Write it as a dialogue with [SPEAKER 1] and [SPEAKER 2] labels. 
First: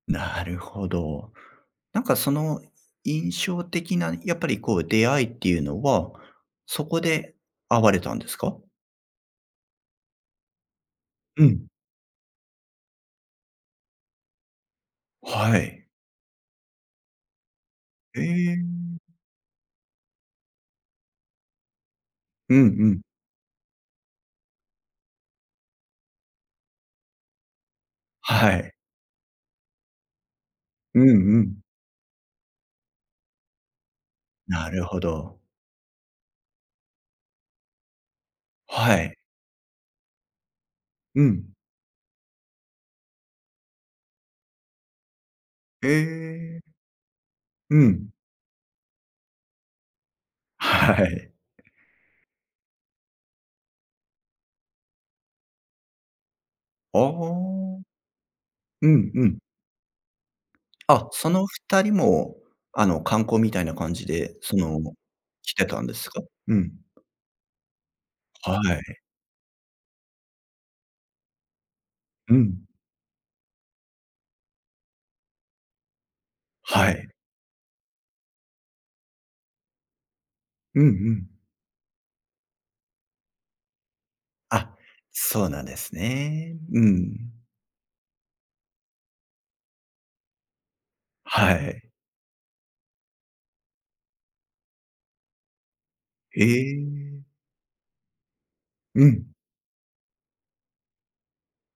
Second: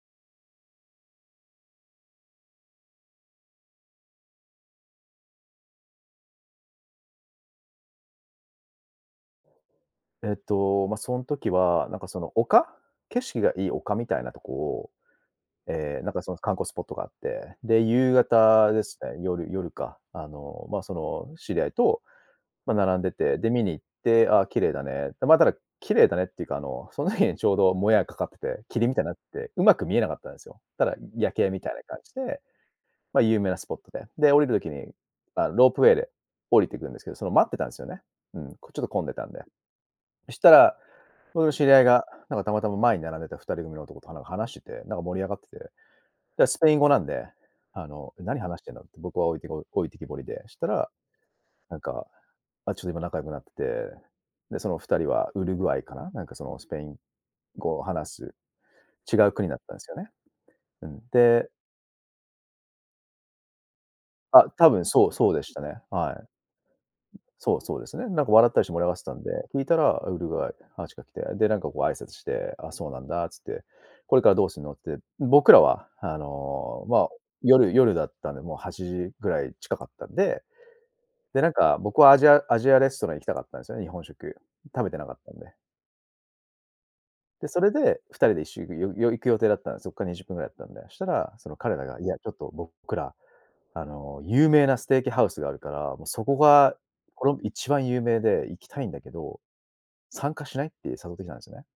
[SPEAKER 1] なるほど。なんかその印象的なやっぱりこう出会いっていうのは、そこで会われたんですか？
[SPEAKER 2] えっと、まあ、そん
[SPEAKER 1] う
[SPEAKER 2] 時
[SPEAKER 1] ん。
[SPEAKER 2] はなんかその丘景色がいい丘みたいなとこを、
[SPEAKER 1] はい。
[SPEAKER 2] ええなんかその観光スポットがあって、で、夕方です
[SPEAKER 1] ええ
[SPEAKER 2] ね、夜夜か。あの、まあ、その知り合いと、
[SPEAKER 1] うんう
[SPEAKER 2] まあ並
[SPEAKER 1] ん。
[SPEAKER 2] んでて、で見に行って、ああ綺麗だねまあ、ただ、綺麗だねっていうかあのその日にちょうどもやがかかって
[SPEAKER 1] は
[SPEAKER 2] て、
[SPEAKER 1] い。
[SPEAKER 2] 霧みたいになってて、上手く見えなかったんですよ。ただい
[SPEAKER 1] うん
[SPEAKER 2] 夜
[SPEAKER 1] う
[SPEAKER 2] 景み
[SPEAKER 1] ん。
[SPEAKER 2] たいな感じで、ま、有名なスポットで、で、降りる時
[SPEAKER 1] なる
[SPEAKER 2] に
[SPEAKER 1] ほど。
[SPEAKER 2] ああ、ロープウェイで降りていくんですけど、その待ってたんですよね。うん、ちょっと
[SPEAKER 1] は
[SPEAKER 2] 混んで
[SPEAKER 1] い。
[SPEAKER 2] たんで。そしたら、
[SPEAKER 1] う
[SPEAKER 2] そ
[SPEAKER 1] ん。
[SPEAKER 2] の知り合いがなんかたまたま前に並んでた2人組の男とは話してて、なんか盛り上がってて、
[SPEAKER 1] へ
[SPEAKER 2] で、ス
[SPEAKER 1] え。
[SPEAKER 2] ペイン語なんで、
[SPEAKER 1] う
[SPEAKER 2] あ
[SPEAKER 1] ん。
[SPEAKER 2] の、何話してんだって僕は置いて置いてきぼりで、したら、
[SPEAKER 1] はい。
[SPEAKER 2] なんか、あ、ちょっと今仲良くなってて、で、その2人はウルグアイかな、なんかそのスペイン
[SPEAKER 1] ああ。
[SPEAKER 2] 語を話す、
[SPEAKER 1] うん
[SPEAKER 2] 違
[SPEAKER 1] う
[SPEAKER 2] う
[SPEAKER 1] ん。
[SPEAKER 2] 国だったんですよね。うん、
[SPEAKER 1] あ、その
[SPEAKER 2] で
[SPEAKER 1] 二人も、あの、観光みたいな感じで、
[SPEAKER 2] あ、
[SPEAKER 1] そ
[SPEAKER 2] 多
[SPEAKER 1] の、
[SPEAKER 2] 分、そう、そうでし
[SPEAKER 1] 来
[SPEAKER 2] た
[SPEAKER 1] て
[SPEAKER 2] ね、
[SPEAKER 1] たんです
[SPEAKER 2] は
[SPEAKER 1] か？
[SPEAKER 2] い。
[SPEAKER 1] うん。
[SPEAKER 2] そう、そうですね、なんか笑っ
[SPEAKER 1] は
[SPEAKER 2] たりして盛りあがっ
[SPEAKER 1] い。
[SPEAKER 2] てたんで、聞いたらウルグアイ、話しかけて、でなんかこう挨拶し
[SPEAKER 1] う
[SPEAKER 2] て、
[SPEAKER 1] ん。
[SPEAKER 2] ああそうなんだっつって、これからどうすんのって、僕らは、あの、
[SPEAKER 1] は
[SPEAKER 2] まあ、
[SPEAKER 1] い。
[SPEAKER 2] 夜夜だったんで、もう8時ぐらい近かったんで、
[SPEAKER 1] うんうん。
[SPEAKER 2] で、なんか、僕はアジアアジアレストラン行きたかったんですよね、日本食、
[SPEAKER 1] あ、
[SPEAKER 2] 食べてなかったん
[SPEAKER 1] そう
[SPEAKER 2] で
[SPEAKER 1] なんですね。うん。
[SPEAKER 2] で、それで、2人で一緒よより行く予定だったんで、そこから20分ぐらいだったんで。したら、そ
[SPEAKER 1] は
[SPEAKER 2] の彼
[SPEAKER 1] い。
[SPEAKER 2] らが、「いやちょっと僕ら、あの、有名なステーキハウスがあるから、もうそこ
[SPEAKER 1] へ
[SPEAKER 2] が
[SPEAKER 1] え。
[SPEAKER 2] この一番有名で行きたいんだ
[SPEAKER 1] う
[SPEAKER 2] け
[SPEAKER 1] ん。
[SPEAKER 2] ど、参加しない？」って誘ってきたんですよね。